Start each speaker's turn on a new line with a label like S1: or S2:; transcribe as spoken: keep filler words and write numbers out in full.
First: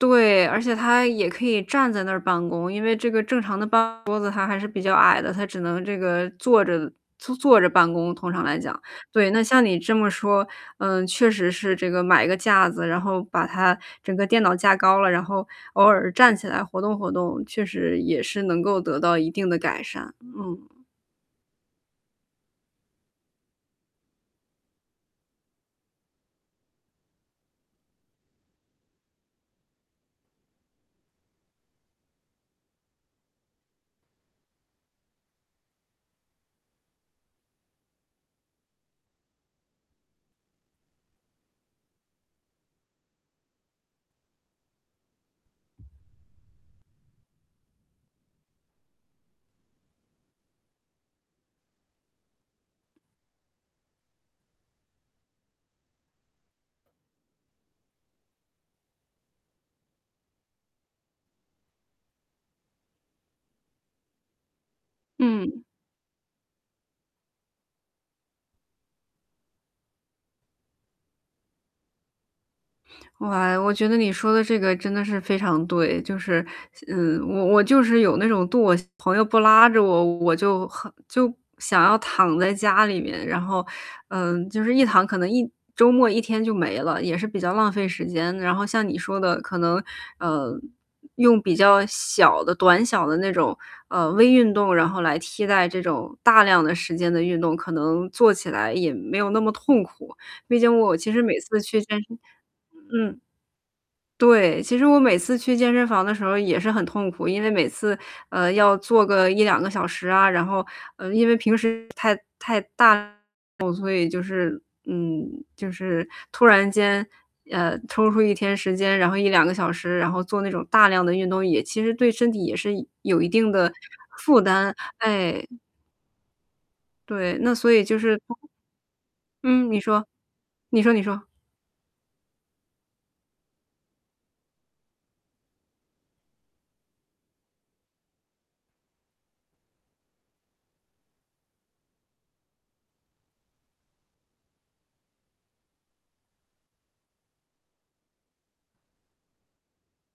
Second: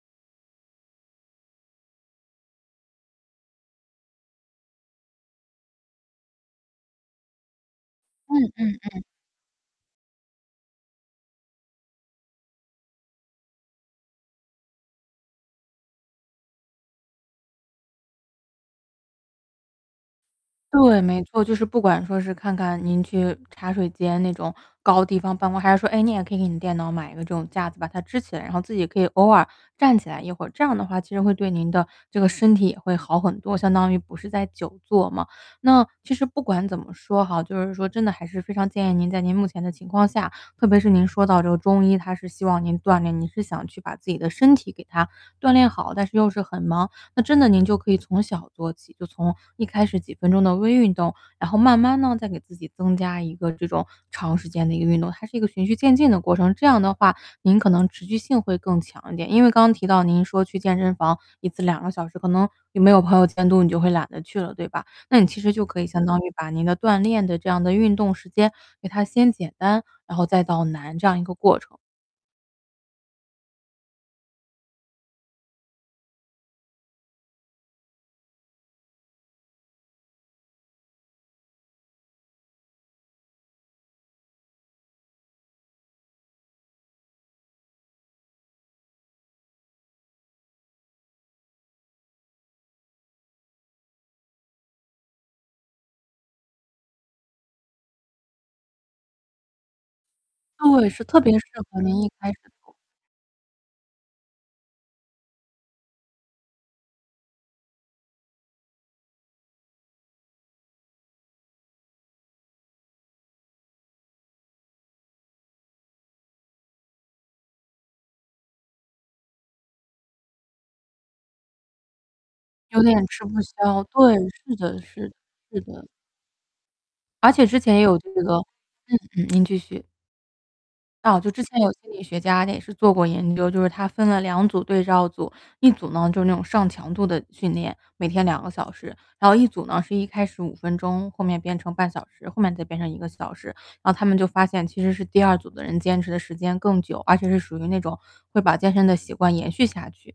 S1: 对，而且它也可以站在那儿办公，因为这个正常的办公桌子，它还是比较矮的，它只能这个坐着坐坐着办公，通
S2: 嗯
S1: 常来讲。
S2: 嗯嗯。
S1: 对，那像你这么说，嗯，确实是这个买个架子，然后把它整个电脑架高了，然后偶尔站起来活动活动，确实也是能够得到一定的改善。嗯
S2: 对，没错，就是不管说是看看您去茶水间那种高地方办公，还是说诶，你也可以给你电脑买一个这种架子把它支起来。然后自己也可以偶尔站起来一会，这样的话其实会对您的这个身体也会好很多，相当于不是在久坐嘛。那其实不管怎么说哈，就是说真的还是非常建议您，在您目前的情况下，特别是您说到这个中医，他是希望您锻炼，您是想去把自己的身体给它锻炼好。但是又是很忙，那真的您就可以从小做起，就从一开始几分钟的微运动。然后慢慢呢再给自己增加一个这种长时间的一个运动，它是一个循序渐进的过程，这样的话您可能持续性会更强一点。因为刚刚提到您说去健身房一次两个小时，可能你没有朋友监督，你就会懒得去了，对吧？那你其实
S1: 嗯。
S2: 就可以相当于把您的锻炼的这样的运动时间给它先简单，然后再到难这样一个过程。
S1: 哇，我觉得你说的这个真的是非常对。就是嗯，我我就是有那种惰我朋友不拉着我，我就很就想要躺在家里面。然后，嗯，就是一躺，可能一周末一天就没了，也是比较浪费时间。然后像你说的可能，呃，用比较小的短小的那种，呃，微运动，然后来替代这种大量的时间的运动，可能做起来也没有那么痛苦。毕竟
S2: 对，
S1: 我
S2: 是
S1: 其
S2: 特
S1: 实
S2: 别
S1: 每
S2: 适
S1: 次
S2: 合
S1: 去健
S2: 您一
S1: 身
S2: 开始做。
S1: 嗯，对，其实我每次去健身房的时候也是很痛苦。因为每次，呃，要做个一两个小时啊。然后，嗯，因为平时太太大了，所以就是嗯，就是突然间呃，抽出一天时间，然后一两个小时，然后做那种大量的运动，也其实对身体也是
S2: 有点
S1: 有
S2: 吃
S1: 一
S2: 不
S1: 定的
S2: 消，对，
S1: 负
S2: 是
S1: 担。
S2: 的是的
S1: 哎！
S2: 是的。而
S1: 对，
S2: 且
S1: 那
S2: 之
S1: 所
S2: 前也
S1: 以就
S2: 有这
S1: 是
S2: 个嗯嗯，您继
S1: 嗯，你
S2: 续。
S1: 说你说你
S2: 啊，
S1: 说。
S2: 就之前有心理学家也是做过研究，就是他分了两组对照组，一组呢就那种上强度的训练，每天两个小时，然后一组呢是一开始五分钟后面变成半小时，后面再变成一个小时。然后他们就发现其实是第二组的人坚持的时间更久，而且是属于那种会把健身的习惯延续下去。